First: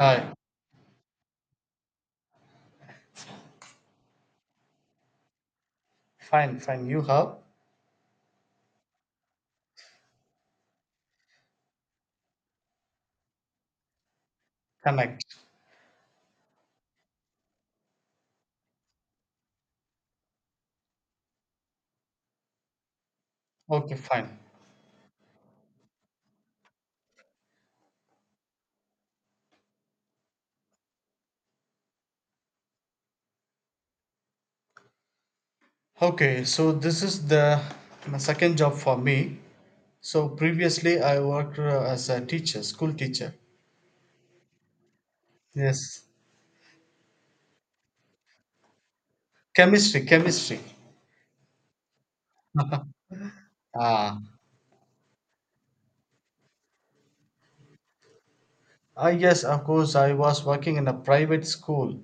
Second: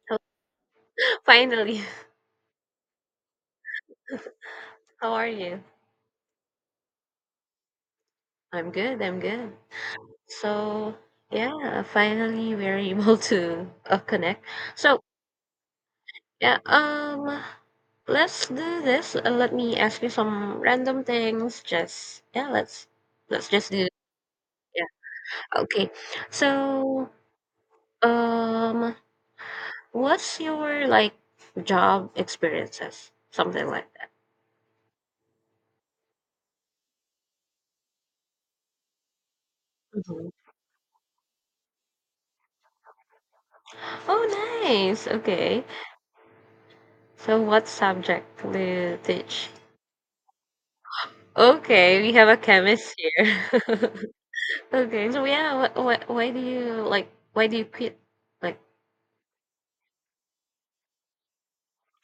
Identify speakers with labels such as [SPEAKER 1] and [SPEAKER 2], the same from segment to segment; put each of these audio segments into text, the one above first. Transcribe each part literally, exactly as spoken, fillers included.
[SPEAKER 1] Hi,
[SPEAKER 2] Finally, how are you?
[SPEAKER 1] fine, fine. You have
[SPEAKER 2] I'm good, I'm good. So, yeah, finally we're able to uh, connect. So,
[SPEAKER 1] connect.
[SPEAKER 2] yeah, um, let's do this. Uh, let me ask you some random things. Just, yeah, let's let's just do
[SPEAKER 1] Okay, fine.
[SPEAKER 2] yeah. Okay. So, um, what's your like job experiences? Something like that.
[SPEAKER 1] Okay, so this is the my second job for me. So
[SPEAKER 2] Mhm.
[SPEAKER 1] previously I worked uh, as a teacher, school teacher.
[SPEAKER 2] Oh, nice. Okay.
[SPEAKER 1] Yes,
[SPEAKER 2] So, what subject do you teach?
[SPEAKER 1] chemistry, chemistry.
[SPEAKER 2] Okay, we have a chemist here.
[SPEAKER 1] Ah,
[SPEAKER 2] Okay, so yeah, wh wh why do you like why do you quit? Like,
[SPEAKER 1] ah, yes, of course. I was working in a private school,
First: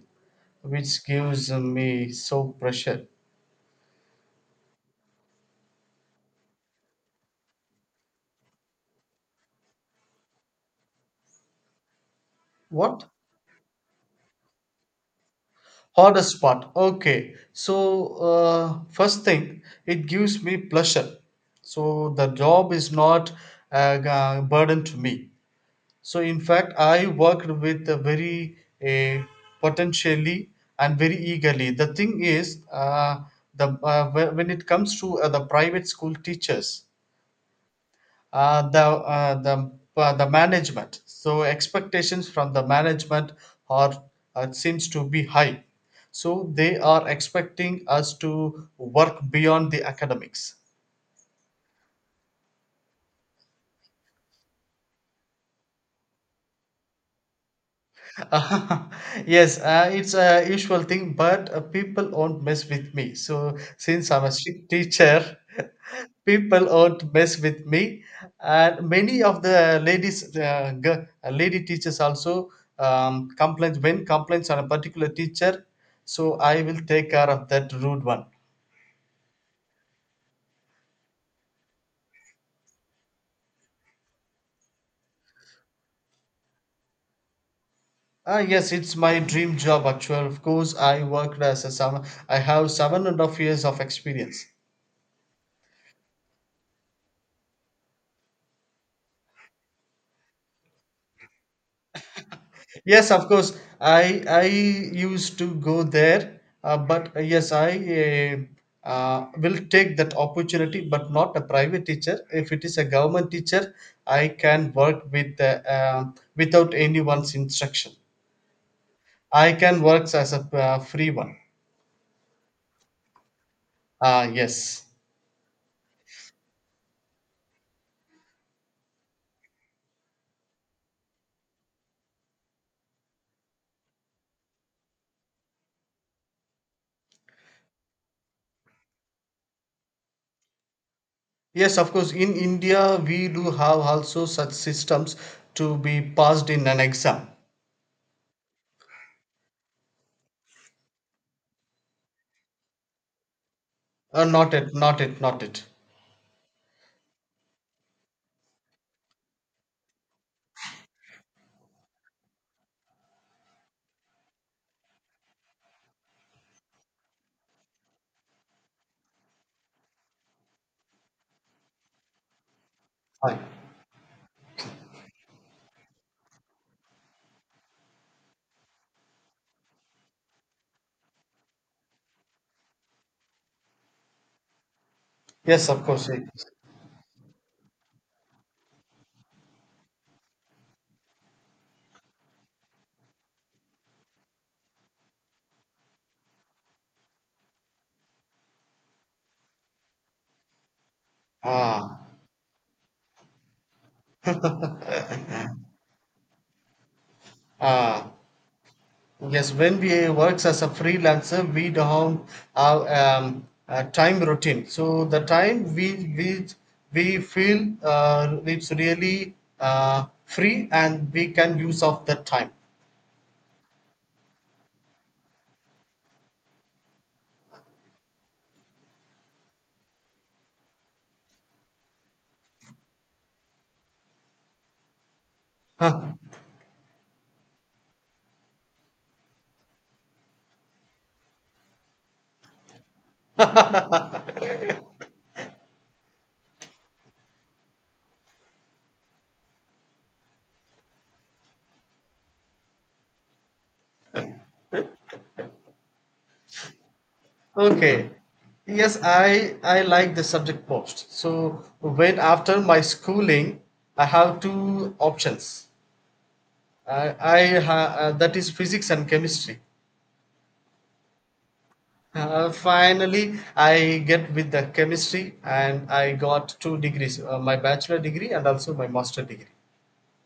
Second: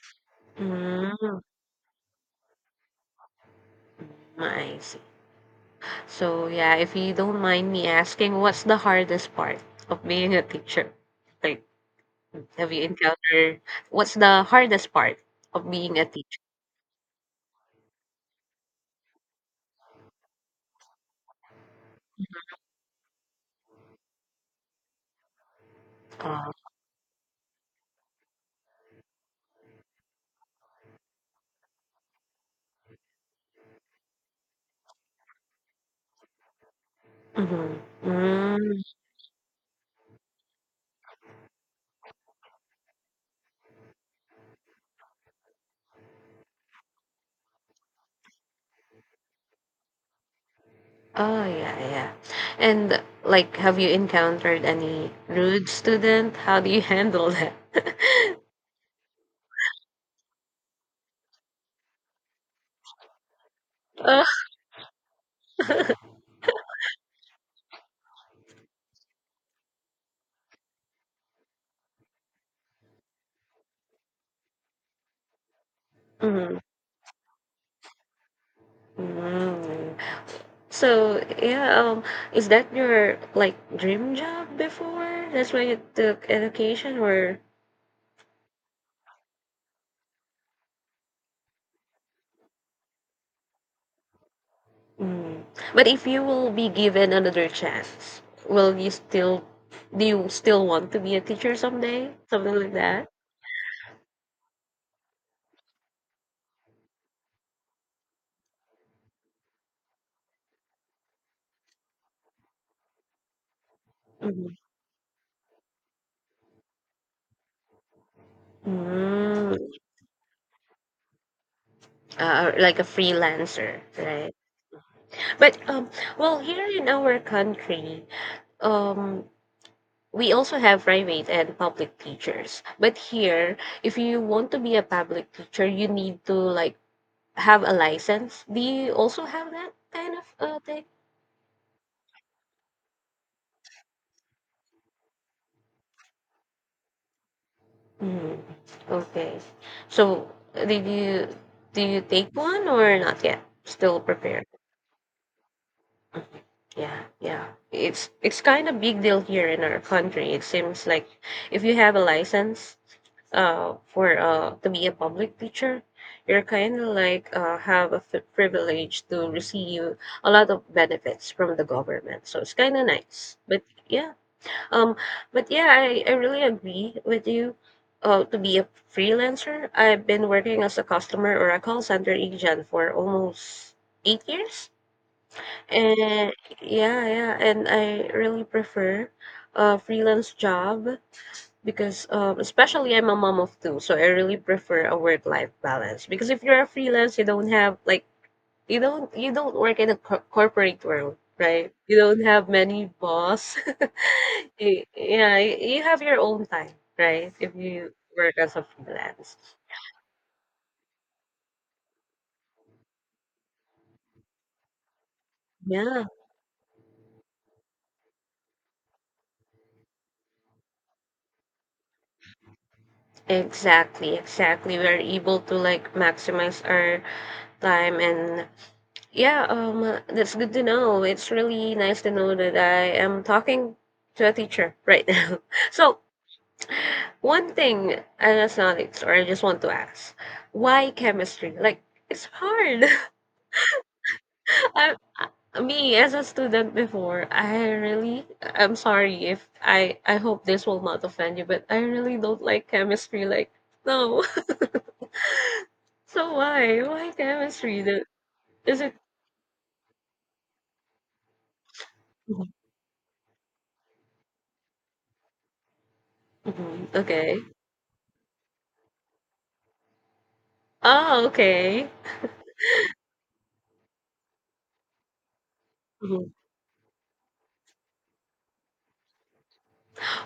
[SPEAKER 1] which
[SPEAKER 2] mm,
[SPEAKER 1] gives me so pressure.
[SPEAKER 2] I see. So yeah, if you don't mind me asking, what's the hardest part of being a teacher? Like, have you
[SPEAKER 1] What?
[SPEAKER 2] encountered what's the hardest part of being a teacher?
[SPEAKER 1] Hardest part. Okay. So, uh, first thing, it gives me pleasure. So, the job is not a g- a burden to me. So, in
[SPEAKER 2] Uh,
[SPEAKER 1] fact, I worked with a very uh, potentially and very eagerly. The thing is, uh, the uh, whe- when it comes to uh, the private school teachers,
[SPEAKER 2] mm-hmm.
[SPEAKER 1] uh, the
[SPEAKER 2] Mm,
[SPEAKER 1] uh, the uh, the management. So expectations from the management are uh, seems to be high. So they are expecting us to work beyond the academics.
[SPEAKER 2] oh yeah, yeah. And like, have you encountered any rude student? How do you handle that?
[SPEAKER 1] yes, uh, it's a usual thing, but uh, people won't mess with me. So since
[SPEAKER 2] Uh,
[SPEAKER 1] I'm a strict teacher, people won't mess with me, and many of the ladies, uh, g- uh, lady teachers also um, complaints when complaints on a particular teacher. So
[SPEAKER 2] mhm.
[SPEAKER 1] I will take care of that rude one.
[SPEAKER 2] Mm. So yeah, um, is that your like dream job before? That's why you took education, or
[SPEAKER 1] Ah, yes, it's my dream job actually. Of course, I worked as a seven. I have seven and a half years of experience.
[SPEAKER 2] mm. But if you will be given another chance, will you still do you still want to be a teacher someday? Something like that.
[SPEAKER 1] Yes, of course. I I used to go there, uh, but uh, yes, I uh, uh, will take that opportunity, but not a private teacher. If it is a government teacher, I
[SPEAKER 2] Mhm.
[SPEAKER 1] can work with uh, uh, without anyone's instruction. I
[SPEAKER 2] Mm,
[SPEAKER 1] can work as a uh, free one.
[SPEAKER 2] uh, like a freelancer,
[SPEAKER 1] Ah,
[SPEAKER 2] right?
[SPEAKER 1] yes.
[SPEAKER 2] But um, well, here in our country, um, we also have private and public teachers but here if you want to be a public teacher you need to like have a license do you also have that kind of uh, thing
[SPEAKER 1] Yes, of course. In India, we do have also such systems to be passed in an exam.
[SPEAKER 2] mm. Okay, so uh, did you do you take one or not yet still
[SPEAKER 1] Uh,
[SPEAKER 2] prepared
[SPEAKER 1] not it, not it, not it.
[SPEAKER 2] mhm. Yeah, yeah, it's it's kind of big deal here in our country it seems like if you have a license uh, for uh, to be a public teacher, you're kind of like uh, have a f- privilege to receive a lot of benefits from the government. So it's kind of nice.
[SPEAKER 1] Ah,
[SPEAKER 2] But yeah, um, but yeah, I, I really agree with you. Uh, to be a freelancer, I've been working as a customer or a call center agent for almost eight years.
[SPEAKER 1] yes, of course.
[SPEAKER 2] And
[SPEAKER 1] Yes.
[SPEAKER 2] yeah, yeah, and I really prefer a freelance job because um, especially I'm a mom of two, so I really prefer a work-life balance. Because if you're a freelance, you don't have like you don't you don't work in a co- corporate world, right? You
[SPEAKER 1] Ah.
[SPEAKER 2] don't have many boss. Y- yeah, y- you have your own time, right? If you
[SPEAKER 1] Ah,
[SPEAKER 2] work as a freelance.
[SPEAKER 1] yes, when we works as a freelancer, we don't have um, a time routine. So the time we
[SPEAKER 2] Yeah,
[SPEAKER 1] we we feel uh, it's really uh, free and we can use of that time.
[SPEAKER 2] exactly, exactly. We're able to like maximize our time and yeah, um, uh, that's good to know. It's really nice to know that I am talking to a teacher right now. So,
[SPEAKER 1] Huh.
[SPEAKER 2] one thing, and that's not it, or I just want to ask, why chemistry? Like, it's hard. I, I- me as a student before, I really, I'm sorry if I, I hope this will not offend you, but I really don't like chemistry. Like, no. So why? Why chemistry? The-
[SPEAKER 1] Okay.
[SPEAKER 2] Is it?
[SPEAKER 1] Yes, I I like the subject post. So when
[SPEAKER 2] Mhm.
[SPEAKER 1] after my schooling, I have two options.
[SPEAKER 2] Mhm.
[SPEAKER 1] I,
[SPEAKER 2] Okay.
[SPEAKER 1] I ha, uh, that is physics and chemistry.
[SPEAKER 2] Oh, okay.
[SPEAKER 1] Uh, finally, I get with the chemistry and I
[SPEAKER 2] Mm-hmm.
[SPEAKER 1] got two degrees, uh, my bachelor degree and also my master degree.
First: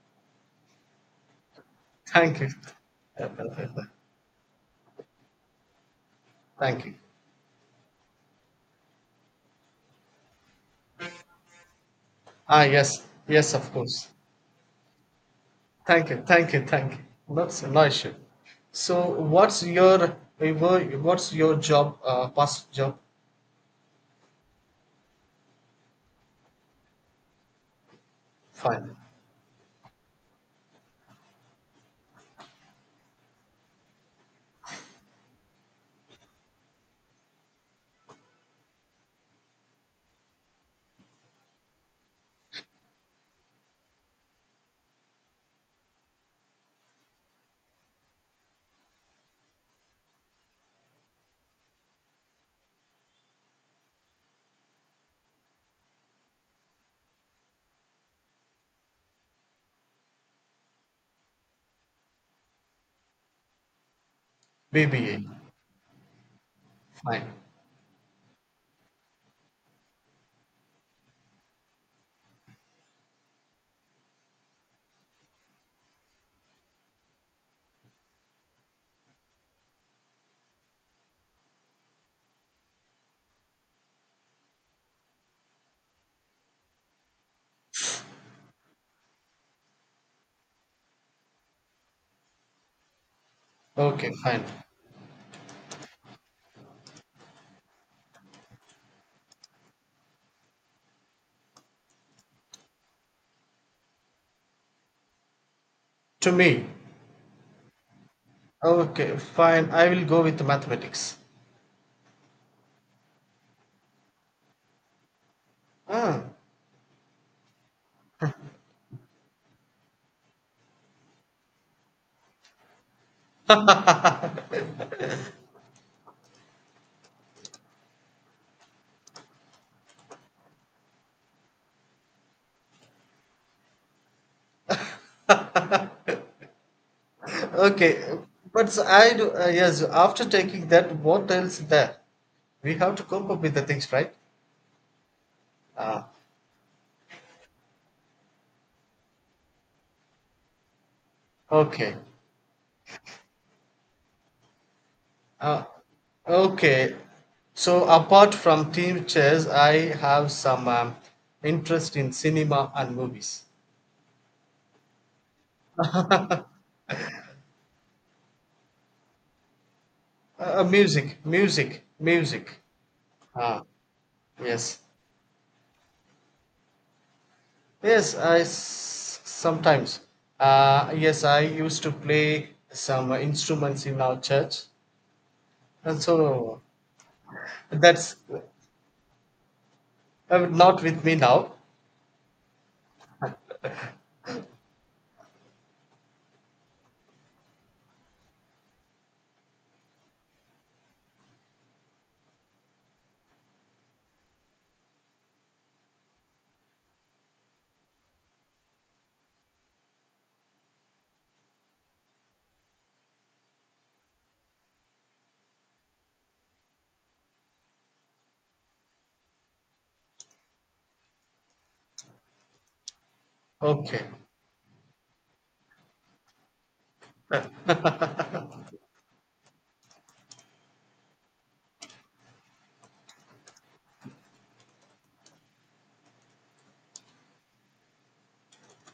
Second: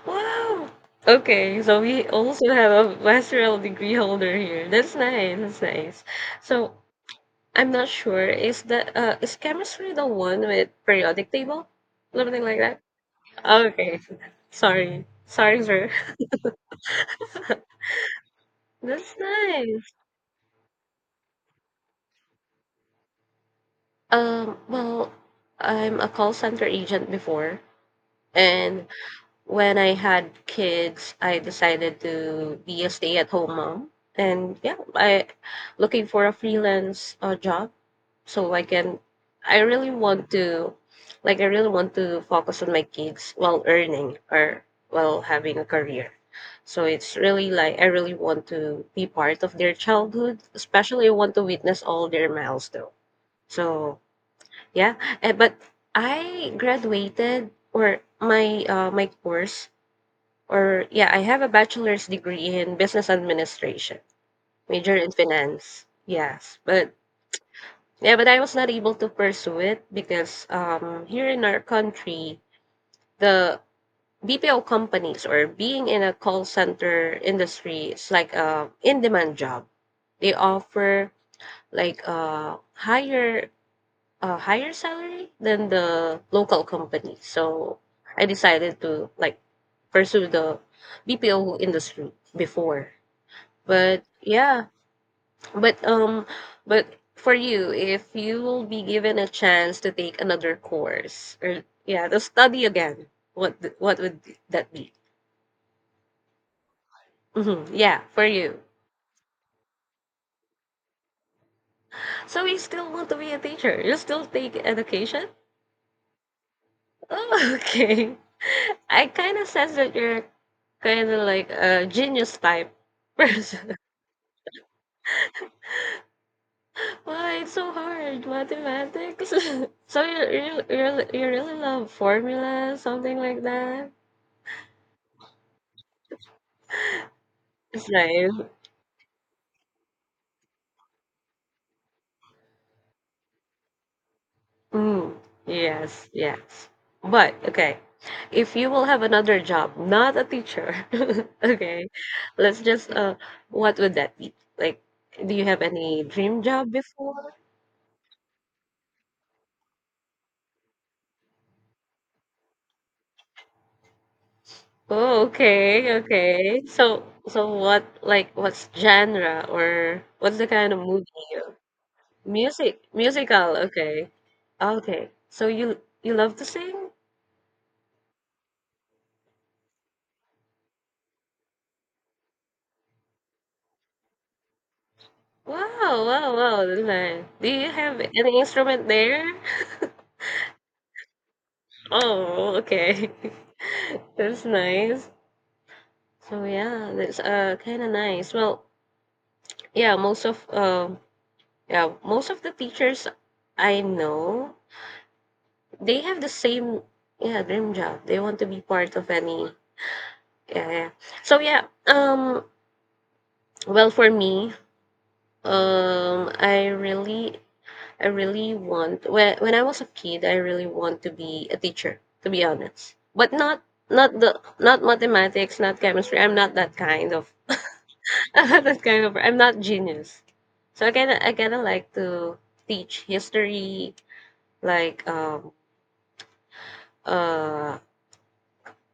[SPEAKER 2] Wow! Okay, so we
[SPEAKER 1] Thank you.
[SPEAKER 2] also have a master's degree holder here. That's nice. That's nice. So
[SPEAKER 1] Thank you.
[SPEAKER 2] I'm not sure. Is that uh is chemistry the one with periodic table? Something like
[SPEAKER 1] Ah,
[SPEAKER 2] that?
[SPEAKER 1] yes. Yes, of
[SPEAKER 2] Okay.
[SPEAKER 1] course.
[SPEAKER 2] Sorry. Sorry, sir.
[SPEAKER 1] Thank you. Thank you. Thank you. That's no issue. So
[SPEAKER 2] That's
[SPEAKER 1] what's
[SPEAKER 2] nice.
[SPEAKER 1] your what's your job, uh, past job?
[SPEAKER 2] Um, well, I'm a call center agent before, and
[SPEAKER 1] Fine.
[SPEAKER 2] when I had kids, I decided to be a stay-at-home mom, and yeah, I looking for a freelance uh, job so I can. I really want to, like, I really want to focus on my kids while earning or while having a career. So it's really like I really want to be part of their childhood, especially I want to witness all their milestones. So yeah, eh, but I graduated or my uh, my course or yeah, I have a bachelor's degree in business administration, major in
[SPEAKER 1] B B A.
[SPEAKER 2] finance. Yes, but
[SPEAKER 1] Fine.
[SPEAKER 2] yeah, but I was not able to pursue it because um here in our country, the B P O companies or being in a call center industry is like a in-demand job. They offer like a higher a higher salary than the local company. So I decided to like pursue the B P O industry before. But
[SPEAKER 1] Okay, fine.
[SPEAKER 2] yeah, but um, but for you, if you will be given a chance to take another course or yeah, to study again, what th- what would that be?
[SPEAKER 1] To me.
[SPEAKER 2] Hmm. Yeah, for you.
[SPEAKER 1] Okay, fine. I will go with mathematics.
[SPEAKER 2] So you still want to be a teacher? You still take education?
[SPEAKER 1] Ah.
[SPEAKER 2] Oh, okay. I kind of sense that you're kind of like a genius type person. Why it's so hard, mathematics? so you you you you really love formulas, something like that?
[SPEAKER 1] Okay,
[SPEAKER 2] Israel.
[SPEAKER 1] but s- I do, uh, yes, after taking that, what else there? We have to cope up with the things, right?
[SPEAKER 2] Mm, yes,
[SPEAKER 1] Ah,
[SPEAKER 2] yes. But okay, if you will have another job, not a teacher, okay,
[SPEAKER 1] okay.
[SPEAKER 2] let's just uh, what would that be? Like, do you have
[SPEAKER 1] Uh,
[SPEAKER 2] any dream job
[SPEAKER 1] okay.
[SPEAKER 2] before?
[SPEAKER 1] So apart from team chess, I have some um, interest in cinema and movies.
[SPEAKER 2] Oh, okay,
[SPEAKER 1] uh,
[SPEAKER 2] okay. So, so what, like, what's genre or what's the kind of movie?
[SPEAKER 1] music,
[SPEAKER 2] You-
[SPEAKER 1] music, music.
[SPEAKER 2] Music, musical.
[SPEAKER 1] Ah,
[SPEAKER 2] Okay,
[SPEAKER 1] yes.
[SPEAKER 2] okay. So you you love to sing?
[SPEAKER 1] Yes, I s- sometimes. Uh, yes, I used to play some instruments in our church. And
[SPEAKER 2] Wow, wow,
[SPEAKER 1] so
[SPEAKER 2] wow. That's nice. Do you have
[SPEAKER 1] That's
[SPEAKER 2] any instrument there?
[SPEAKER 1] uh, Not with me now.
[SPEAKER 2] Oh, okay. That's nice. So yeah, that's uh kind of nice. Well, yeah, most of um yeah, most of the teachers I know, they have the same yeah, dream job. They want to be part of any yeah, yeah. So yeah, um well for me, um I really I really want when when I was a kid, I really want to be a teacher, to be honest. But not
[SPEAKER 1] Okay,
[SPEAKER 2] not the not mathematics, not chemistry. I'm not that kind of I'm not that kind of I'm not genius. So I kinda I kinda like to teach history, like um uh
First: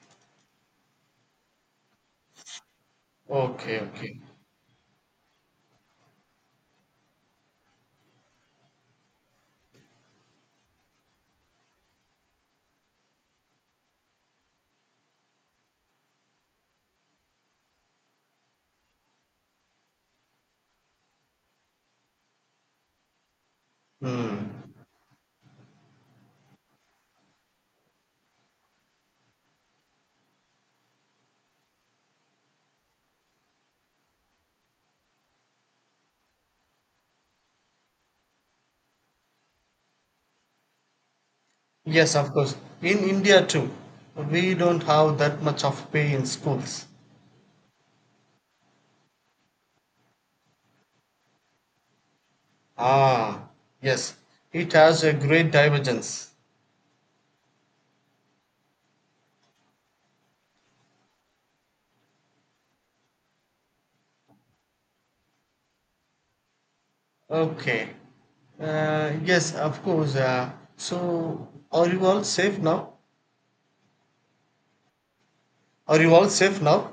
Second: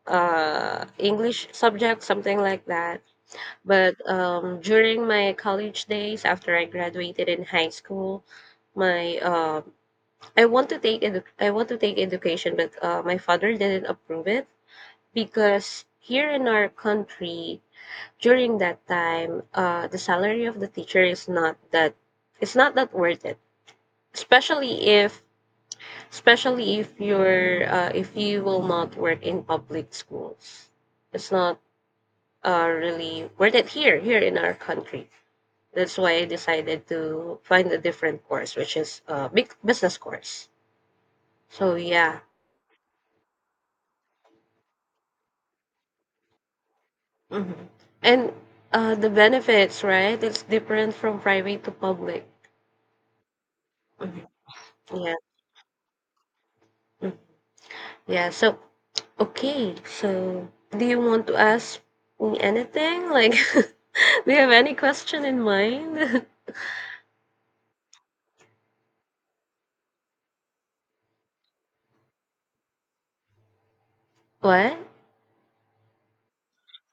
[SPEAKER 2] uh English subject, something like that.
[SPEAKER 1] okay,
[SPEAKER 2] But
[SPEAKER 1] okay.
[SPEAKER 2] um during my college days after I graduated in high school, my uh. I want to take edu- I want to take education, but uh, my father didn't approve it because here in our country during that time, uh, the salary of the teacher is not that it's not that worth it. Especially if especially if you're uh, if you will not work in public schools, it's not uh, really worth it here here in our country. That's why I decided to find a different course, which is uh, big business course. So
[SPEAKER 1] Yes,
[SPEAKER 2] yeah
[SPEAKER 1] of course. In India too, we don't have that much of pay in schools.
[SPEAKER 2] mhm. And uh, the benefits, right? It's different from private to public.
[SPEAKER 1] Ah, yes.
[SPEAKER 2] Mhm.
[SPEAKER 1] It has a
[SPEAKER 2] Yeah.
[SPEAKER 1] great divergence.
[SPEAKER 2] Mm. Yeah. So, okay. So, do you want to ask me anything? Like, do you have any question in mind?
[SPEAKER 1] Okay. Uh, yes, of course. Uh, so, are you all safe now?
[SPEAKER 2] What?
[SPEAKER 1] Are you all safe now?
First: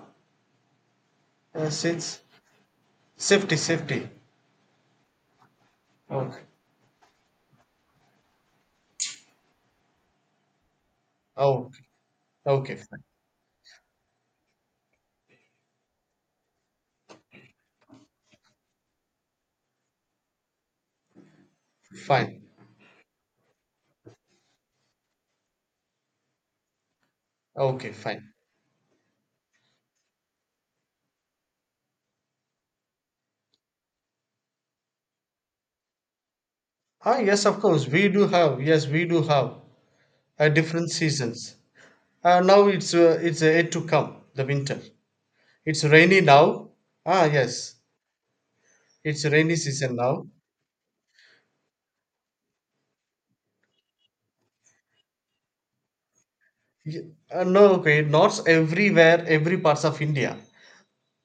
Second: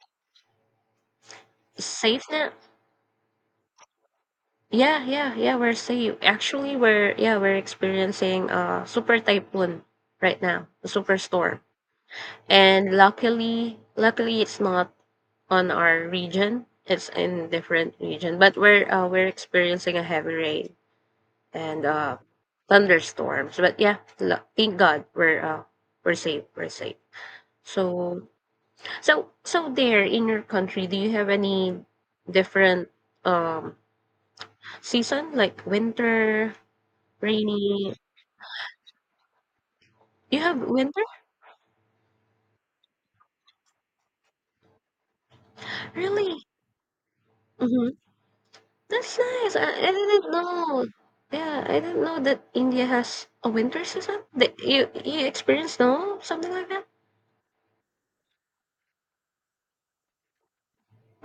[SPEAKER 1] Uh, since
[SPEAKER 2] Safe now?
[SPEAKER 1] safety, safety.
[SPEAKER 2] Yeah, yeah, yeah, we're safe.
[SPEAKER 1] Okay.
[SPEAKER 2] Actually, we're yeah, we're experiencing a super typhoon right now, a superstorm.
[SPEAKER 1] Oh, okay.
[SPEAKER 2] And
[SPEAKER 1] Fine.
[SPEAKER 2] luckily, luckily it's not on our region. It's in different region, but we're uh, we're experiencing a heavy rain and uh,
[SPEAKER 1] Fine.
[SPEAKER 2] thunderstorms. But yeah, lu- thank God we're uh, we're safe. We're safe.
[SPEAKER 1] Okay,
[SPEAKER 2] So
[SPEAKER 1] fine.
[SPEAKER 2] so so there in your country, do you have any different um season like winter,
[SPEAKER 1] Ah, yes, of course.
[SPEAKER 2] rainy?
[SPEAKER 1] We do have. Yes, we do have
[SPEAKER 2] You
[SPEAKER 1] uh,
[SPEAKER 2] have
[SPEAKER 1] different
[SPEAKER 2] winter?
[SPEAKER 1] seasons. Uh, now it's uh, it's uh, yet to come the winter. It's rainy
[SPEAKER 2] Really?
[SPEAKER 1] now. Ah yes,
[SPEAKER 2] Mm-hmm. That's
[SPEAKER 1] it's
[SPEAKER 2] nice.
[SPEAKER 1] rainy
[SPEAKER 2] I, I
[SPEAKER 1] season now.
[SPEAKER 2] didn't know. Yeah, I didn't know that India has a winter season. That you you experience snow, something like that.
[SPEAKER 1] Y- uh, no, okay, not everywhere, every parts of India.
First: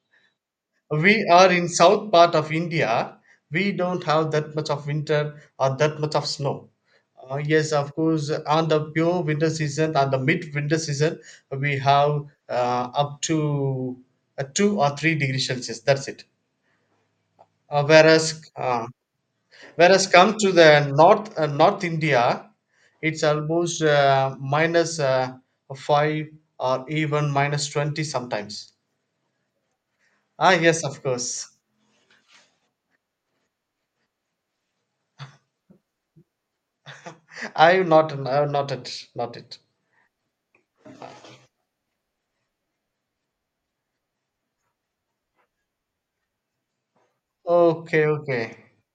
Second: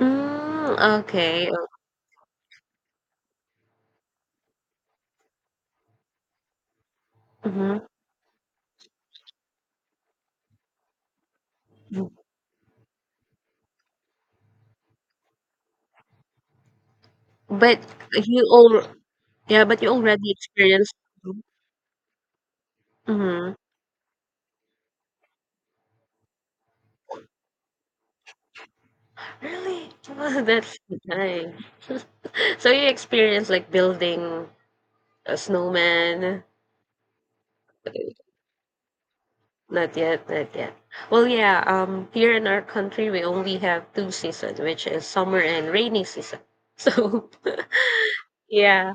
[SPEAKER 2] Mm,
[SPEAKER 1] We
[SPEAKER 2] okay.
[SPEAKER 1] are in south part of India. We don't have that much of winter or that much of snow. Uh, yes,
[SPEAKER 2] Mm-hmm.
[SPEAKER 1] of course, on the pure winter season, on the mid winter season, we have uh, up to uh, two or three degrees Celsius. That's it.
[SPEAKER 2] But
[SPEAKER 1] Uh, whereas
[SPEAKER 2] you all,
[SPEAKER 1] uh,
[SPEAKER 2] yeah, but you
[SPEAKER 1] Whereas
[SPEAKER 2] already
[SPEAKER 1] come to the
[SPEAKER 2] experienced.
[SPEAKER 1] North uh, North India, it's
[SPEAKER 2] Mm-hmm.
[SPEAKER 1] almost uh, minus uh, five or even minus twenty sometimes.
[SPEAKER 2] Really?
[SPEAKER 1] Ah,
[SPEAKER 2] That's
[SPEAKER 1] yes, of
[SPEAKER 2] nice.
[SPEAKER 1] course.
[SPEAKER 2] So you experienced like building a snowman.
[SPEAKER 1] I'm not. I'm not it. Not it.
[SPEAKER 2] Not yet, not yet. Well, yeah, um, here in our country, we only have two seasons, which is summer and rainy season. So
[SPEAKER 1] Okay, okay,
[SPEAKER 2] yeah.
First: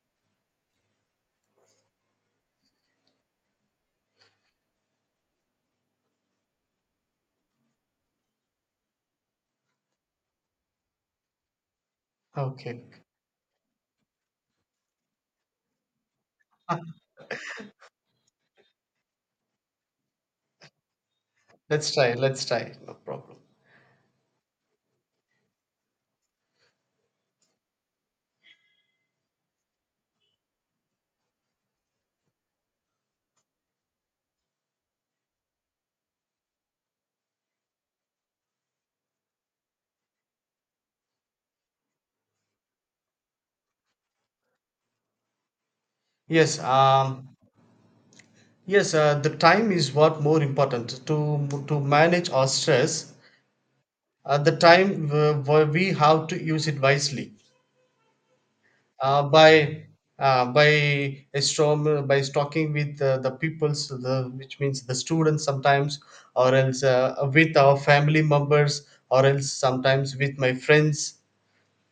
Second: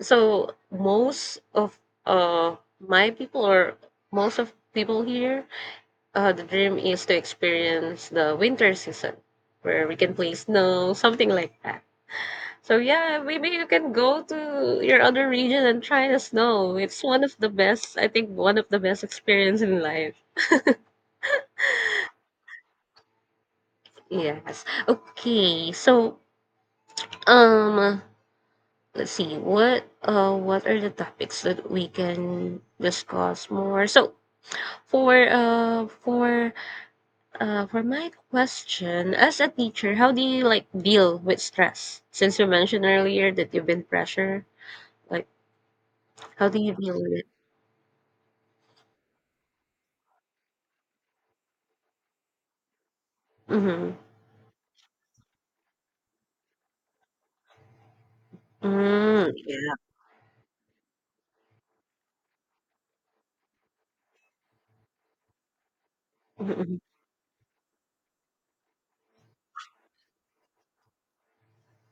[SPEAKER 2] So most of uh my people or most of people here, uh the dream is to experience the winter season where we can play snow, something like that. So
[SPEAKER 1] okay.
[SPEAKER 2] yeah, maybe you can go to your other region and try the snow. It's one of the best, I think one of the best experience in life.
[SPEAKER 1] Let's try. Let's try. No problem.
[SPEAKER 2] Yes. Okay. So um let's see what uh what are the topics that we can discuss more. So For, uh, for, uh, for my question, as a teacher, how do you like deal with stress? Since you mentioned earlier that you've been pressure, like how do
[SPEAKER 1] Yes.
[SPEAKER 2] you deal with it?
[SPEAKER 1] Um. Yes. Uh, the time is what more important to to manage our stress.
[SPEAKER 2] Mm-hmm.
[SPEAKER 1] Uh, the time uh, we have to use it wisely. uh,
[SPEAKER 2] Mm, yeah.
[SPEAKER 1] by uh, by a storm by talking with uh, the peoples the which means the students sometimes or
[SPEAKER 2] Mm-hmm.
[SPEAKER 1] else uh, with our family members or else sometimes with my friends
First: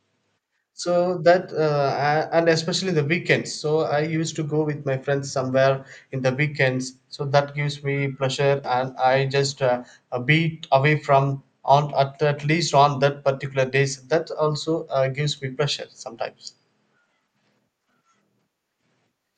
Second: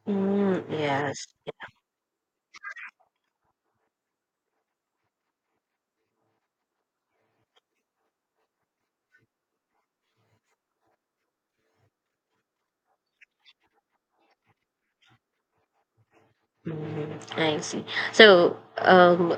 [SPEAKER 2] Mm,
[SPEAKER 1] so
[SPEAKER 2] yes.
[SPEAKER 1] that uh, a- and especially the weekends so I used to go with my friends somewhere in the weekends so that gives me pleasure and I just uh, a bit away from on at, at least on that particular days that also uh, gives me pleasure sometimes.
[SPEAKER 2] Mm, I see. So, um,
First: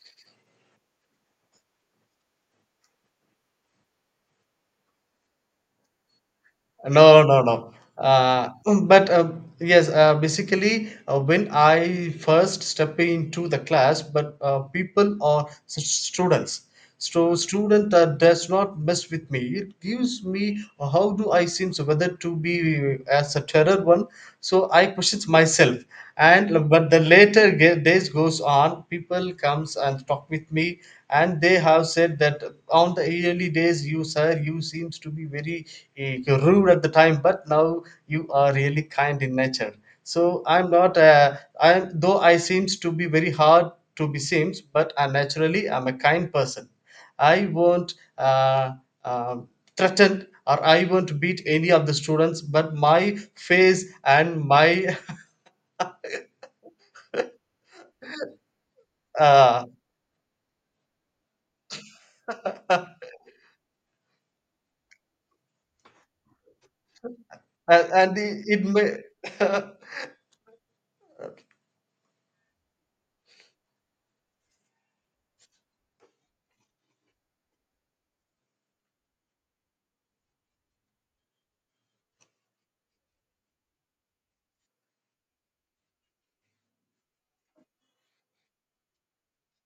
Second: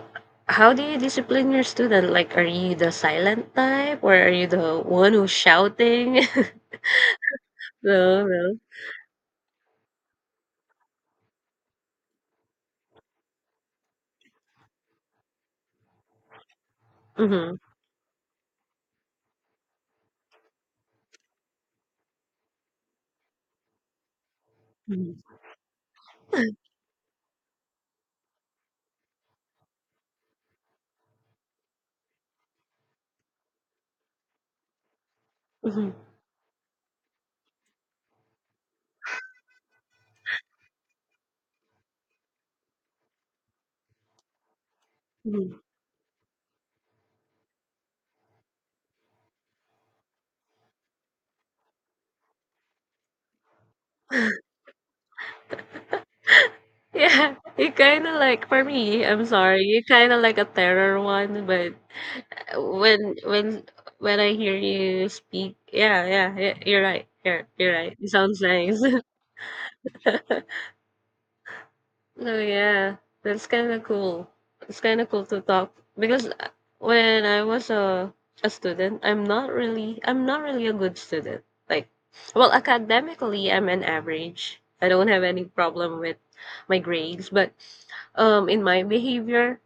[SPEAKER 2] how do you discipline your student? Like, are you the silent type, or are you the one who's shouting?
[SPEAKER 1] No, no, no.
[SPEAKER 2] No,
[SPEAKER 1] Uh,
[SPEAKER 2] no.
[SPEAKER 1] but uh, Yes, uh, basically, uh, when I first step into the class, but uh, people are s- students. So
[SPEAKER 2] Mm-hmm.
[SPEAKER 1] student uh, does not mess with me. It gives me uh, how do I seem so whether to be uh, as a terror one. So I questions myself. And uh, but the later ge- days goes on, people comes and talk with me, and they have said that on the early days, you sir, you seems to be very
[SPEAKER 2] Mm-hmm.
[SPEAKER 1] eh, you're rude at the time but now you are really kind in nature so I'm not a, I'm though I seems to be very hard to be seems but I
[SPEAKER 2] Mm-hmm.
[SPEAKER 1] naturally I'm a kind person. I won't uh, um threaten or I won't beat any of the students but my face and my
[SPEAKER 2] Yeah, you kind of like for me, I'm sorry,
[SPEAKER 1] uh,
[SPEAKER 2] you kind of like a terror one, but uh, when when when I hear you speak, yeah, yeah, yeah, you're right. Yeah, you're
[SPEAKER 1] and,
[SPEAKER 2] right. It
[SPEAKER 1] and
[SPEAKER 2] sounds
[SPEAKER 1] it, it
[SPEAKER 2] nice.
[SPEAKER 1] may
[SPEAKER 2] No, yeah, that's kind of cool. It's kind of cool to talk because uh, when I was a a student, I'm not really I'm not really a good student. Like, well, academically, I'm an average. I don't have any problem with my grades, but um, in my behavior,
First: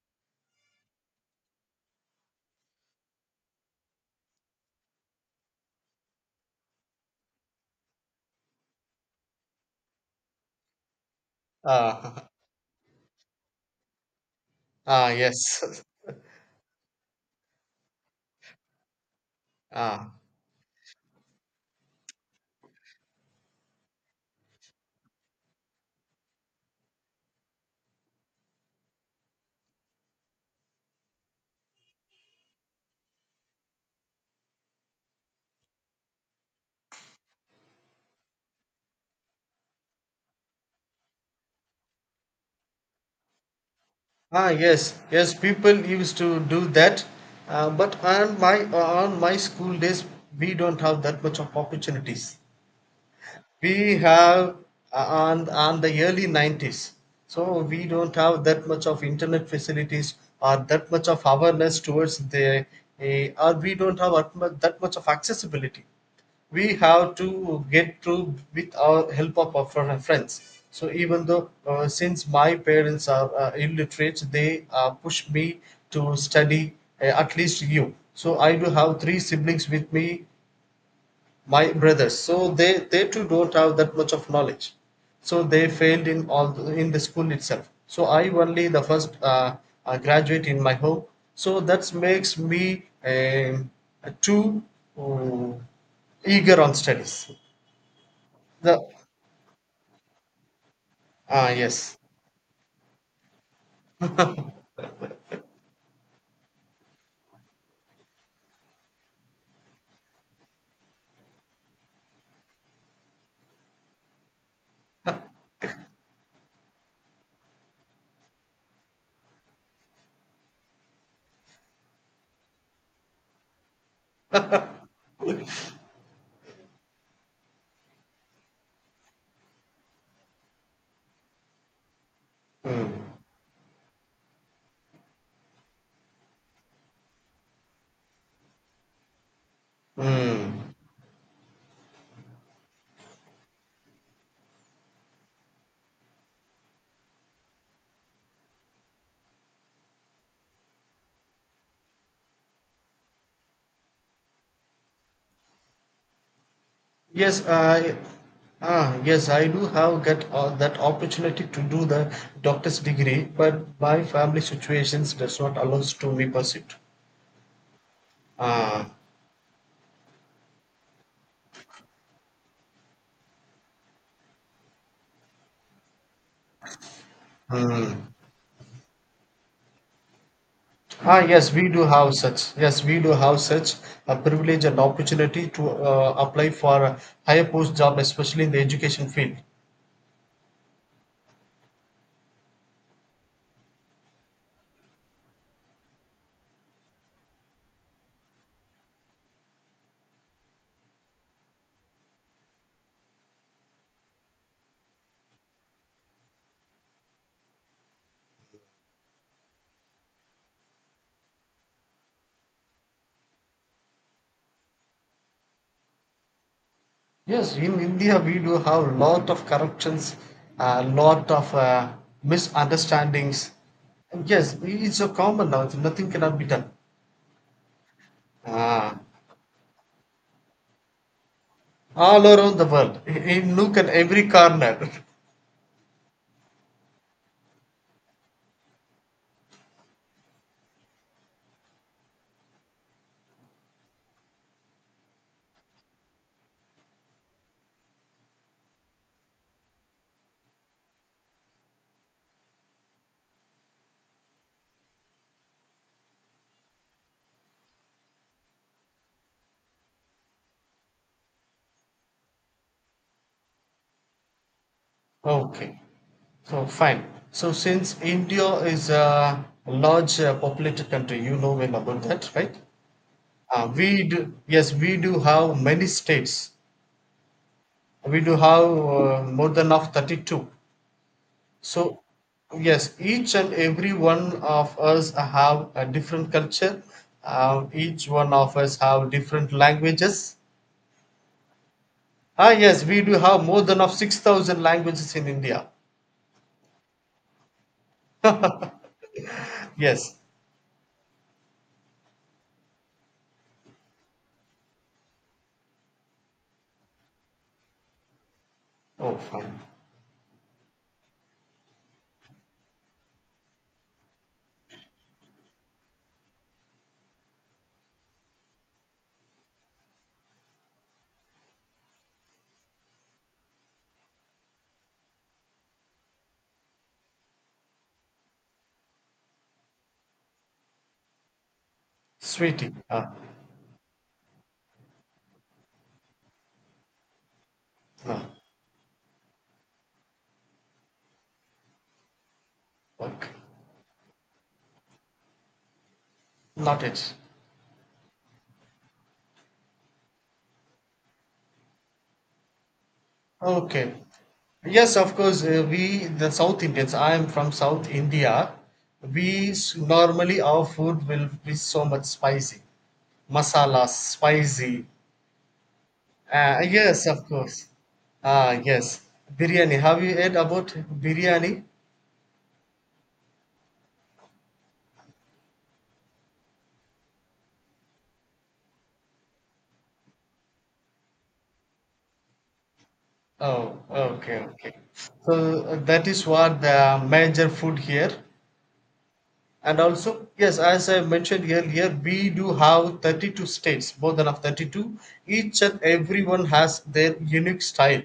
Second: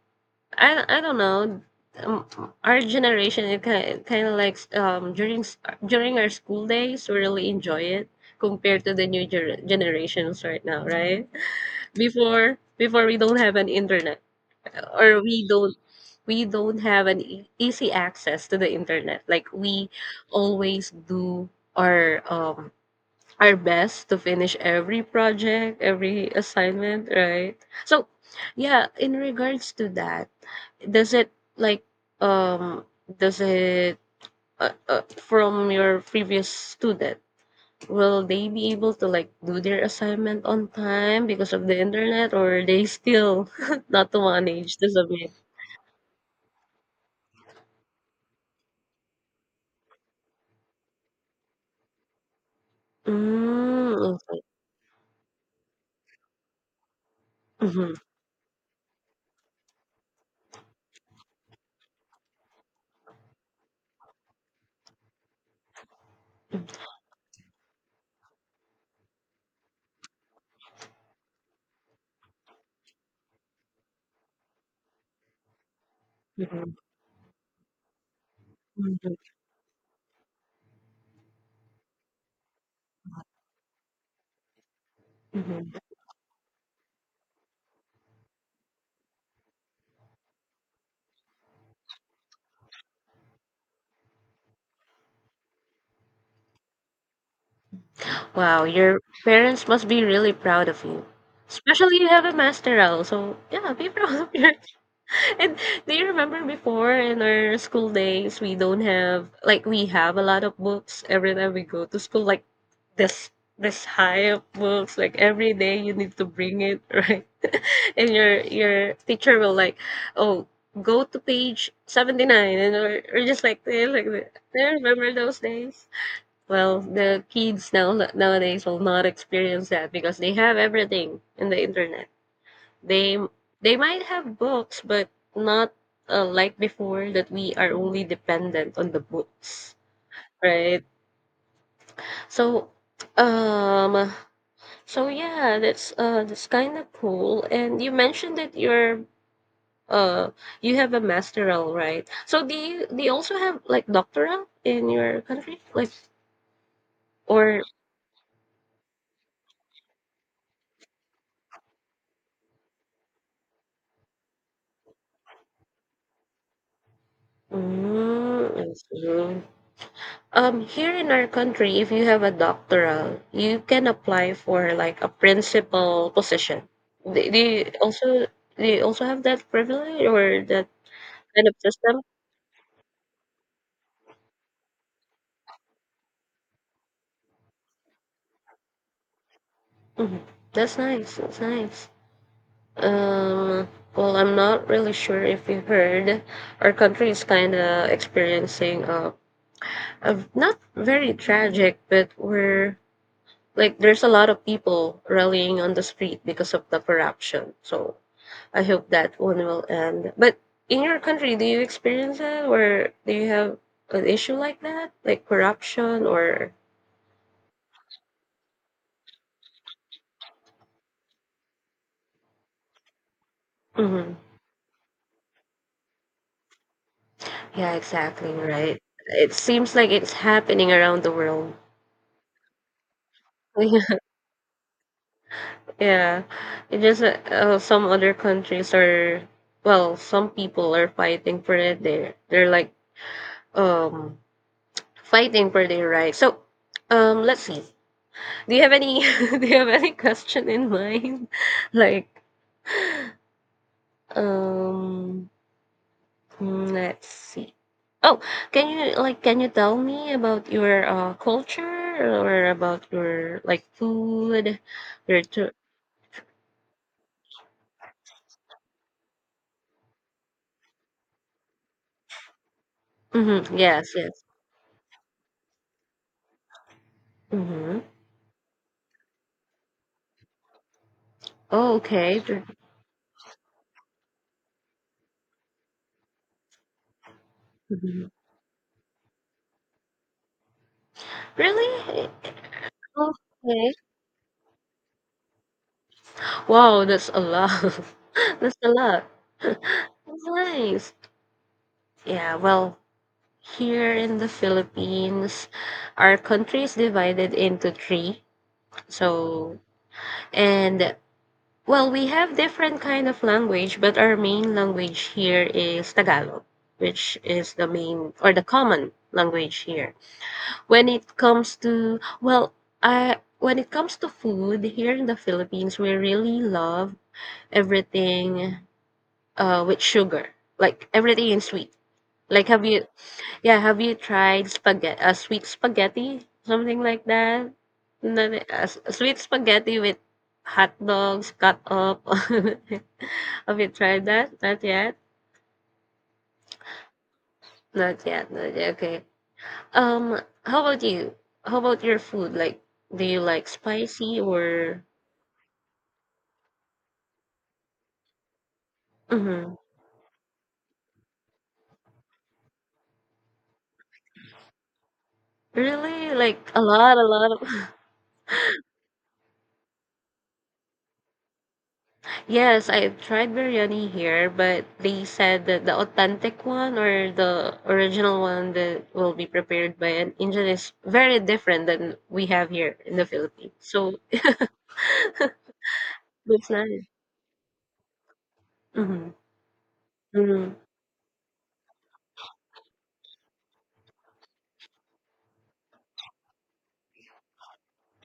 [SPEAKER 2] I I don't know. Um, our generation, it kind kind of like um during s- during our school days, we really enjoy it compared to the new ger generations right now, right?
[SPEAKER 1] uh,
[SPEAKER 2] before before we don't have an internet
[SPEAKER 1] ah
[SPEAKER 2] or we
[SPEAKER 1] yes
[SPEAKER 2] don't we don't have an e- easy access to the internet like we
[SPEAKER 1] ah.
[SPEAKER 2] always do our um our best to finish every project every assignment, right? So yeah, in regards to that, does it, like um does it, uh, uh, from your previous student, will they be able to, like, do their assignment on time because of the internet, or they still not to
[SPEAKER 1] Ah,
[SPEAKER 2] manage to
[SPEAKER 1] yes,
[SPEAKER 2] submit?
[SPEAKER 1] yes. People used to do that, uh, but on my on my school days, we don't have that much of opportunities.
[SPEAKER 2] Mm,
[SPEAKER 1] We
[SPEAKER 2] okay.
[SPEAKER 1] have uh, on on the early nineties, so we
[SPEAKER 2] Mhm,
[SPEAKER 1] don't have that much of internet facilities or that much of awareness towards the, uh, or we don't have that much that much of accessibility. We have to get through with our help of our fr- friends so even though uh, since my parents are uh, illiterate they uh, push me to study
[SPEAKER 2] mhm,
[SPEAKER 1] uh, at least you so I do have
[SPEAKER 2] mhm,
[SPEAKER 1] three siblings with me, my brothers so they they too don't have that much of knowledge so they
[SPEAKER 2] mhm.
[SPEAKER 1] failed in all the, in the school itself so I only the first uh, uh, graduate in my home so that makes me um, too uh, eager on studies
[SPEAKER 2] Wow,
[SPEAKER 1] the
[SPEAKER 2] your parents must be really proud of you,
[SPEAKER 1] Ah
[SPEAKER 2] especially
[SPEAKER 1] yes.
[SPEAKER 2] you have a master' masteral, so yeah, be proud of your. And do you remember before in our school days, we don't have like we have a lot of books every time we go to school, like this this high of books, like every day you need to bring it, right? And your your teacher will like, oh, go to page seventy nine, and or, or just like this, like that. Do you remember those days? Well, the kids now nowadays will not experience that because they have everything in the internet. They they might have books, but not, uh, like before that we are only dependent on the books,
[SPEAKER 1] Hmm.
[SPEAKER 2] right? So, um, so yeah, that's uh that's kind of cool. And you mentioned that you're uh you have a masteral, right? So do you do you also have like doctoral in your country, like
[SPEAKER 1] Yes,
[SPEAKER 2] or?
[SPEAKER 1] I ah yes, I do have get uh, that opportunity to do the doctor's degree, but my family situations does not allows to me pursue. It.
[SPEAKER 2] Mm, I
[SPEAKER 1] Ah,
[SPEAKER 2] see. Um, here in our country, if you have a doctoral, you can apply for like a principal position. Do they
[SPEAKER 1] Hmm.
[SPEAKER 2] also do you also have that privilege or that
[SPEAKER 1] Ah,
[SPEAKER 2] kind
[SPEAKER 1] yes,
[SPEAKER 2] of
[SPEAKER 1] we do
[SPEAKER 2] system.
[SPEAKER 1] have such. Yes, we do have such a privilege and opportunity to uh, apply for a higher post job, especially in the education field.
[SPEAKER 2] Mhm. That's nice. That's nice. Um, well, I'm not really sure if you heard, our country is kind of experiencing a, a not very tragic, but we're like there's a lot of people rallying on the street because of the corruption. So I hope that one will end. But in your country, do you experience that, or do you have an issue like that, like corruption or?
[SPEAKER 1] Yes, in India, we do have a lot of corruptions, a lot of uh, misunderstandings.
[SPEAKER 2] Hmm.
[SPEAKER 1] Yes, it's so common now. so Nothing cannot be done.
[SPEAKER 2] Yeah, exactly right.
[SPEAKER 1] Ah,
[SPEAKER 2] It seems like it's happening around the world.
[SPEAKER 1] all around the world, in in look at every corner.
[SPEAKER 2] Yeah, it just uh, uh, some other countries are, well, some people are fighting for it. They they're like um fighting for their rights. So, um, let's see. Do you have any do you have any question in mind? Like um, mm, let's see. Oh, can you like can you tell me about your uh culture or about your like food, your tour?
[SPEAKER 1] Okay. So fine. So since India is a large uh, populated country, you know well about that, right?
[SPEAKER 2] Mm-hmm.
[SPEAKER 1] Uh,
[SPEAKER 2] Yes,
[SPEAKER 1] we
[SPEAKER 2] yes.
[SPEAKER 1] do yes, we do have many states.
[SPEAKER 2] Mm-hmm.
[SPEAKER 1] We do have uh, more than of thirty-two.
[SPEAKER 2] Oh,
[SPEAKER 1] So
[SPEAKER 2] okay. Tur-
[SPEAKER 1] yes, each and every one of us have a different culture. Uh,
[SPEAKER 2] Mhm.
[SPEAKER 1] each one of us have different languages.
[SPEAKER 2] Really?
[SPEAKER 1] Ah yes, we do have more
[SPEAKER 2] Okay.
[SPEAKER 1] than of six thousand languages in India.
[SPEAKER 2] Wow, that's a lot. That's a lot.
[SPEAKER 1] Yes.
[SPEAKER 2] Nice. Yeah, well, here in the Philippines, our country is divided into three.
[SPEAKER 1] Oh,
[SPEAKER 2] So,
[SPEAKER 1] fine.
[SPEAKER 2] and well, we have different kind of language, but our main language here is Tagalog, which is the main or the common language here. When it comes to well, I when it comes to food here in the Philippines, we really love everything uh with sugar, like everything in sweet. Like have
[SPEAKER 1] Sweetie.
[SPEAKER 2] you,
[SPEAKER 1] Ah,
[SPEAKER 2] yeah, have you tried spaghetti, uh, sweet spaghetti, something like that? No,
[SPEAKER 1] ah,
[SPEAKER 2] no, uh, s- sweet spaghetti with hot dogs cut up.
[SPEAKER 1] okay.
[SPEAKER 2] Have you tried that? Not yet.
[SPEAKER 1] Not it.
[SPEAKER 2] Not yet. Not yet. Okay. Um, how about you? How about your food? Like, do you like
[SPEAKER 1] Okay.
[SPEAKER 2] spicy or?
[SPEAKER 1] Yes, of course. Uh, we the South Indians. I am from South India. We
[SPEAKER 2] Hmm.
[SPEAKER 1] s- normally our food will be so much spicy, masala spicy.
[SPEAKER 2] Really? Like a
[SPEAKER 1] Uh,
[SPEAKER 2] lot, a
[SPEAKER 1] yes, of
[SPEAKER 2] lot of.
[SPEAKER 1] course. Ah, yes. Biryani. Have you heard about biryani?
[SPEAKER 2] Yes, I've tried biryani here, but they said that the authentic one or the original one that will be prepared by an Indian is very different than we have here in the Philippines.
[SPEAKER 1] Oh,
[SPEAKER 2] So
[SPEAKER 1] okay, okay. So uh, that is
[SPEAKER 2] it's
[SPEAKER 1] what
[SPEAKER 2] nice.
[SPEAKER 1] the major food here.
[SPEAKER 2] Mm-hmm.
[SPEAKER 1] And also,
[SPEAKER 2] Mm-hmm.
[SPEAKER 1] yes, as I mentioned earlier, we do have thirty-two states, more than of thirty-two. Each and everyone has their unique style,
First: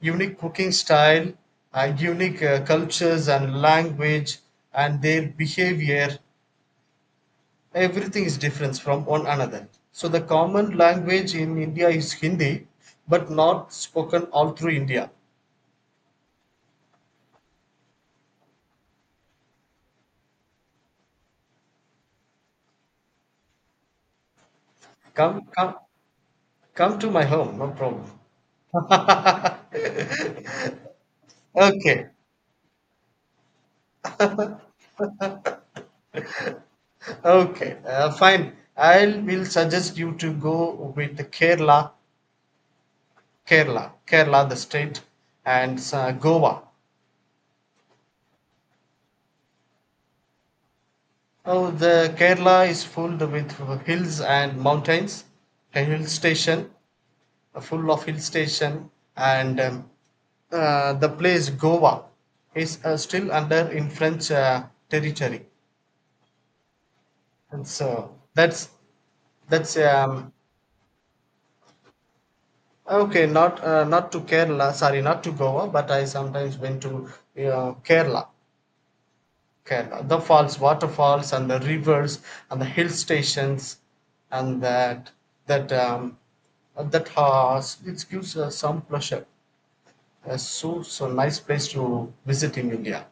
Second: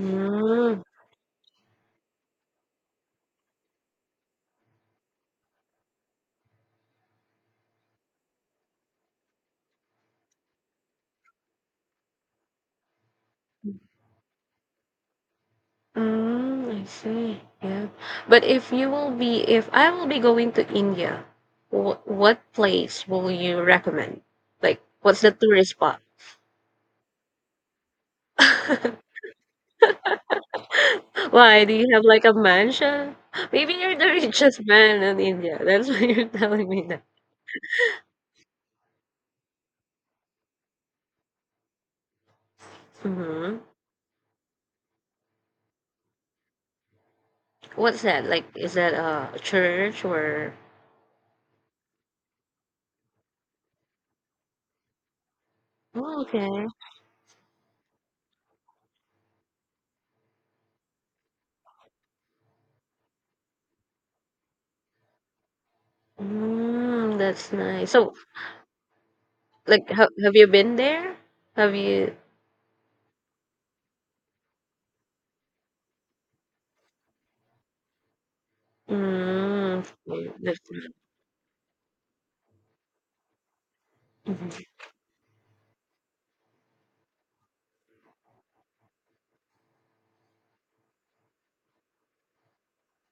[SPEAKER 1] unique cooking style, uh, unique uh, cultures and language, and their behavior. Everything is different from one another. So, the common language in India is Hindi, but not spoken all through India.
[SPEAKER 2] mm, I see. Yeah. But if you will be, if I will be going to India, wh what place will you recommend? Like, what's the
[SPEAKER 1] Come,
[SPEAKER 2] tourist
[SPEAKER 1] come,
[SPEAKER 2] spot?
[SPEAKER 1] come to my home, no problem.
[SPEAKER 2] Why do you have
[SPEAKER 1] okay.
[SPEAKER 2] like a mansion? Maybe you're the richest man in India. That's why you're telling me that.
[SPEAKER 1] Okay, uh, fine. I will suggest you to go with the Kerala,
[SPEAKER 2] Hmm.
[SPEAKER 1] Kerala, Kerala, the state, and uh, Goa.
[SPEAKER 2] What's that? Like, is that a church or?
[SPEAKER 1] Oh, the Kerala is filled with hills and mountains, a hill
[SPEAKER 2] Oh, okay.
[SPEAKER 1] station, uh, full of hill station, and um, uh, the place Goa is uh, still under in French uh, territory,
[SPEAKER 2] Mm, that's
[SPEAKER 1] and
[SPEAKER 2] nice. So,
[SPEAKER 1] so that's that's
[SPEAKER 2] like, ha
[SPEAKER 1] um,
[SPEAKER 2] have you been there? Have you?
[SPEAKER 1] Okay, not uh, not to Kerala. Sorry, not to Goa, but I sometimes went to uh, Kerala.
[SPEAKER 2] Mm,
[SPEAKER 1] Kerala, the
[SPEAKER 2] okay, that's
[SPEAKER 1] falls, waterfalls, and the rivers, and the hill stations, and
[SPEAKER 2] Mhm.
[SPEAKER 1] that that um, that has it gives uh, some pleasure. Uh, so so nice place to visit in India.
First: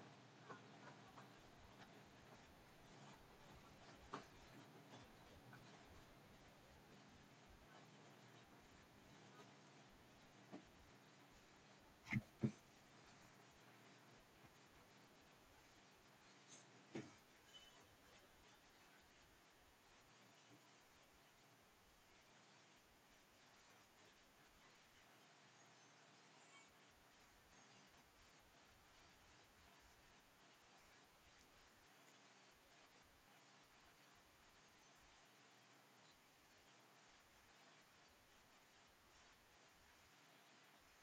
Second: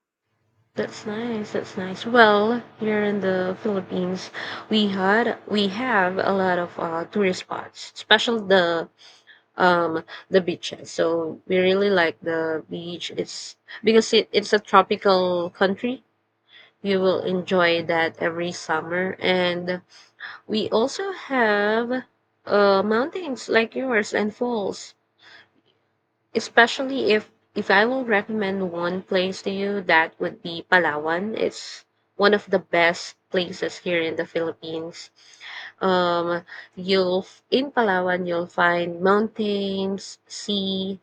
[SPEAKER 2] That's nice. That's nice. Well, here in the Philippines, we had we have a lot of uh, tourist spots, especially the um the beaches, so we really like the beach. It's because it, it's a tropical country. You will enjoy that every summer, and we also have uh mountains like yours and falls, especially if if I will recommend one place to you, that would be palawan. It's one of the best places here in the philippines. Um, you'll in palawan you'll find mountains, sea,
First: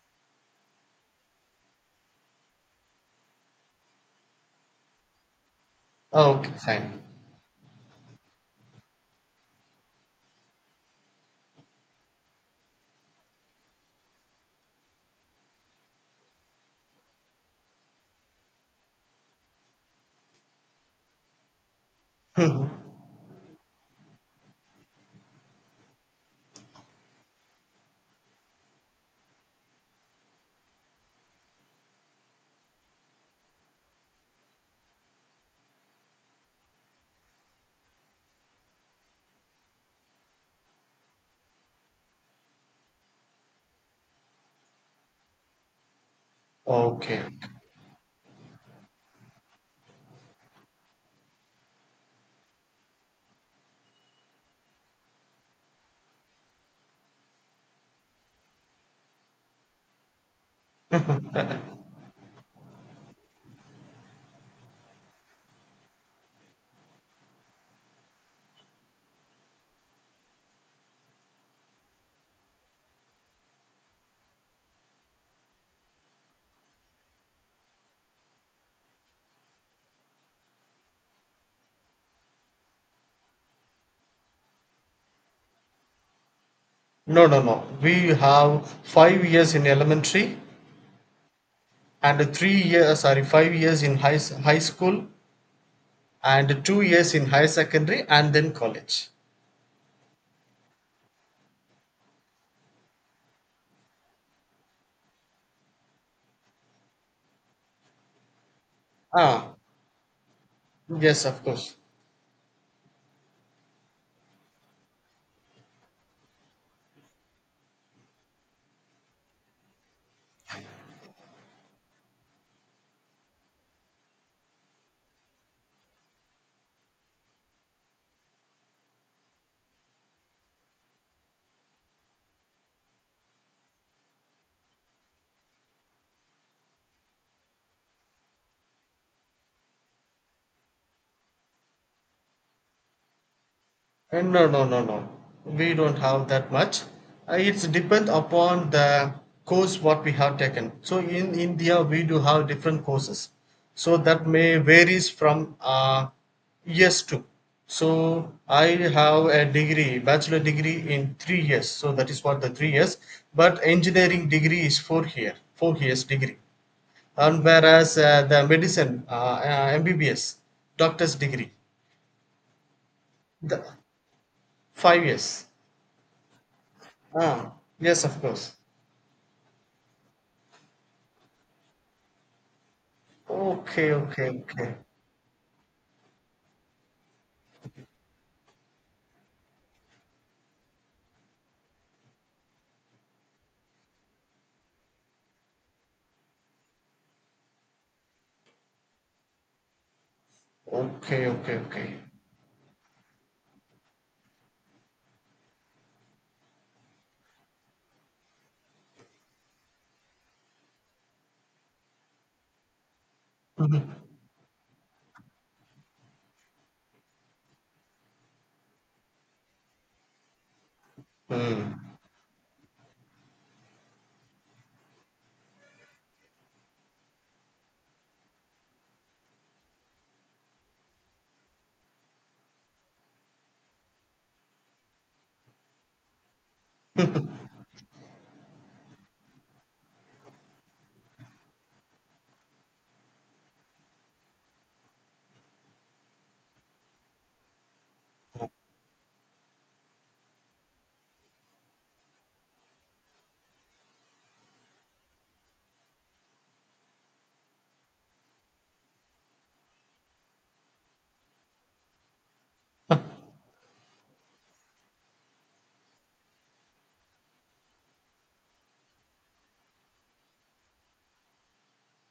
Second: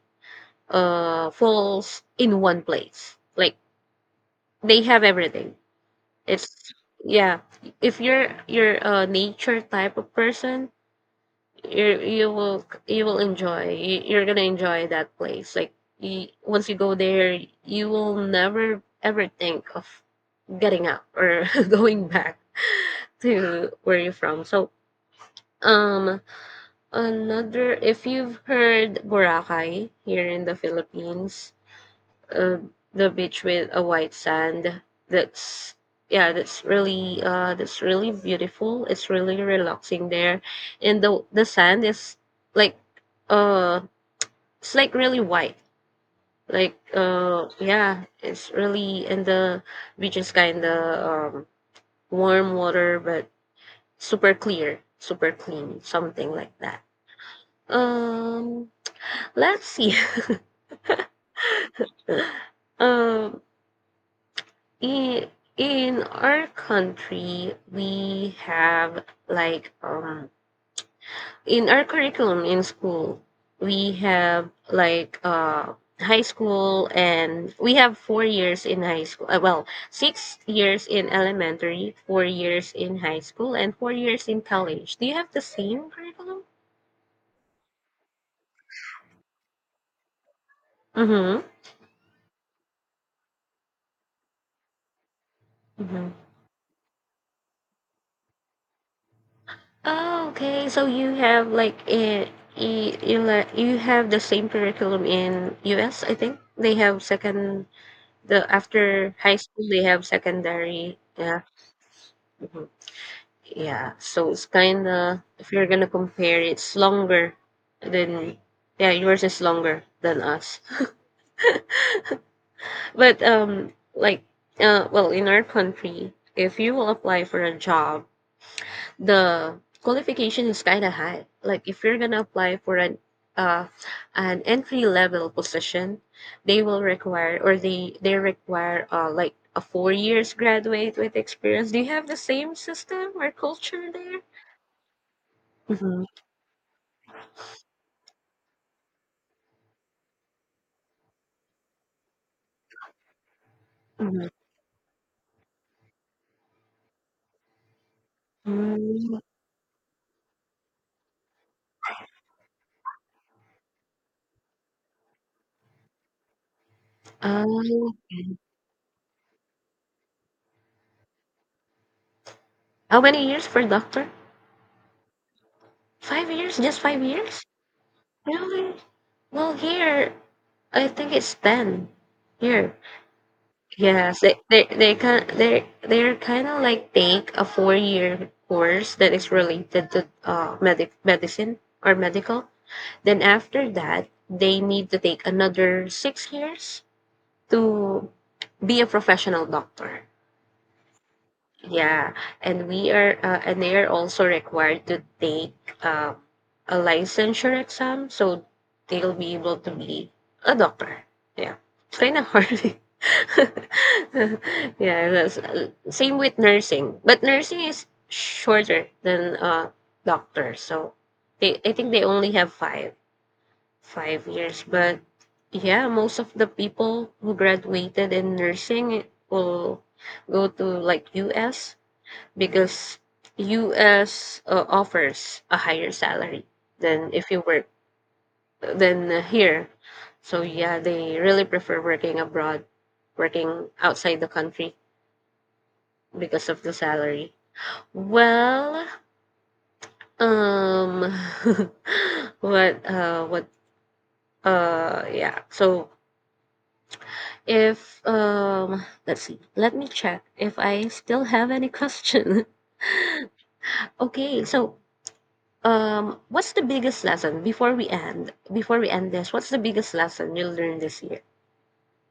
[SPEAKER 2] uh falls in one place, like they have everything.
[SPEAKER 1] Okay,
[SPEAKER 2] It's
[SPEAKER 1] fine.
[SPEAKER 2] yeah, if you're you're a nature type of person, you you will you will enjoy you, you're gonna enjoy that place. Like you, once you go there you will never ever think of getting out or going back to where you're from. So um, another, if you've heard boracay here in the philippines, uh, the beach with a white sand. That's yeah, that's really uh, that's really beautiful. It's really relaxing there, and the the sand is like uh, it's like really white. Like
[SPEAKER 1] Okay.
[SPEAKER 2] uh, yeah, it's really and the beach is kind of um warm water, but super clear, super clean, something like that. Um, let's see. Um, I- in our country we have like um in our curriculum in school we have like uh high school and we have four years in high school, uh, well, six years in elementary, four years in high school, and four years in college. Do you have the same curriculum?
[SPEAKER 1] No, no, no. We have five years in elementary
[SPEAKER 2] Mm-hmm.
[SPEAKER 1] and three years, sorry, five years in high, s- high school and two years in higher secondary and then college.
[SPEAKER 2] Oh, okay. So you have like eh, you, you like you have the same curriculum in U S, I think. They have second the after high
[SPEAKER 1] Ah,
[SPEAKER 2] school they have secondary.
[SPEAKER 1] yes,
[SPEAKER 2] Yeah.
[SPEAKER 1] of course.
[SPEAKER 2] Mhm. Yeah. So it's kind of if you're gonna compare it's longer than yeah, yours is longer than us. But um like uh well, in our country, if you will apply for a job, the qualification is kind of high. Like if you're gonna apply for an uh, an entry level position, they will require, or they they require uh, like a four years graduate with experience. Do you have the same system or culture
[SPEAKER 1] Uh,
[SPEAKER 2] there?
[SPEAKER 1] No, no, no, no. We don't
[SPEAKER 2] Mm-hmm.
[SPEAKER 1] have that much. Uh, It's depend upon the course what we have taken. So in India, we do have different courses. So that may varies from uh, years to. So I
[SPEAKER 2] Mm-hmm.
[SPEAKER 1] have a degree, bachelor degree in three years. So that is what the three years. But engineering degree is four here, four years degree. And
[SPEAKER 2] Um,
[SPEAKER 1] whereas uh, the medicine uh, uh, mbbs doctor's degree
[SPEAKER 2] how many years
[SPEAKER 1] the
[SPEAKER 2] for doctor?
[SPEAKER 1] five years,
[SPEAKER 2] Five years? Just five
[SPEAKER 1] ah
[SPEAKER 2] years?
[SPEAKER 1] yes of course.
[SPEAKER 2] Really? Well, here I think it's ten. Here.
[SPEAKER 1] Okay,
[SPEAKER 2] Yes,
[SPEAKER 1] okay,
[SPEAKER 2] they they
[SPEAKER 1] okay,
[SPEAKER 2] they can they they're kind of like take a four year course that is related to uh medic medicine or medical. Then after that, they need to take another six years to be a professional doctor.
[SPEAKER 1] okay, okay, okay.
[SPEAKER 2] Yeah, and we are uh, and they are also required to take uh, a licensure exam, so they'll be able to be a doctor. Yeah, it's kind of hard.
[SPEAKER 1] Mhm.
[SPEAKER 2] Yeah, that's, uh, same with nursing, but nursing is shorter than uh, doctor. So they, I
[SPEAKER 1] Hmm.
[SPEAKER 2] think they only have five five years. But yeah, most of the people who graduated in nursing will go to like U S, because U S uh, offers a higher salary than if you work than uh, here. So yeah, they really prefer working abroad, working outside the country because of the salary. Well, um what uh what uh yeah. So if um let's see. Let me check if I still have any question. Okay, so um, what's the biggest lesson before we end? Before we end this, what's the biggest lesson you learned this year?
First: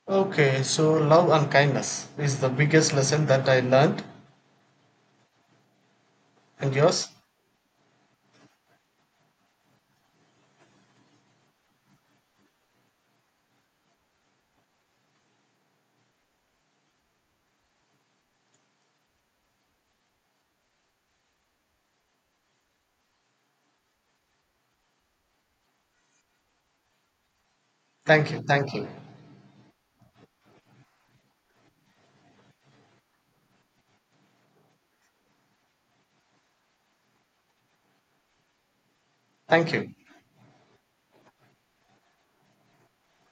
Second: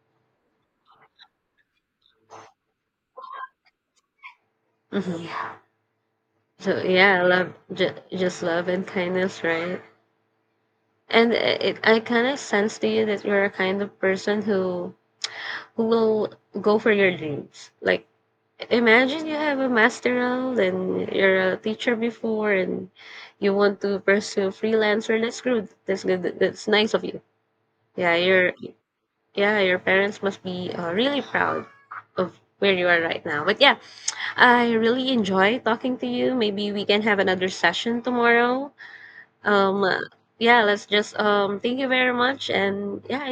[SPEAKER 1] Okay so love and kindness is the biggest lesson that I learned.
[SPEAKER 2] Hmm. Yeah.
[SPEAKER 1] And
[SPEAKER 2] So
[SPEAKER 1] yours?
[SPEAKER 2] yeah, love, ju- just love and kindness, right? And it, I kind of sense to you that you're a kind of person who who will go for your dreams. Like imagine you have a masteral and you're a teacher before, and you want to pursue freelancer. That's good. That's good. That's nice of you. Yeah,
[SPEAKER 1] Thank you,
[SPEAKER 2] you're
[SPEAKER 1] thank you,
[SPEAKER 2] Yeah, your parents must be uh, really proud of where you are right now. But yeah, I really enjoy talking to you. Maybe we can have another session tomorrow.
[SPEAKER 1] thank
[SPEAKER 2] Um,
[SPEAKER 1] you.
[SPEAKER 2] uh, yeah, let's just um, thank you very much and yeah,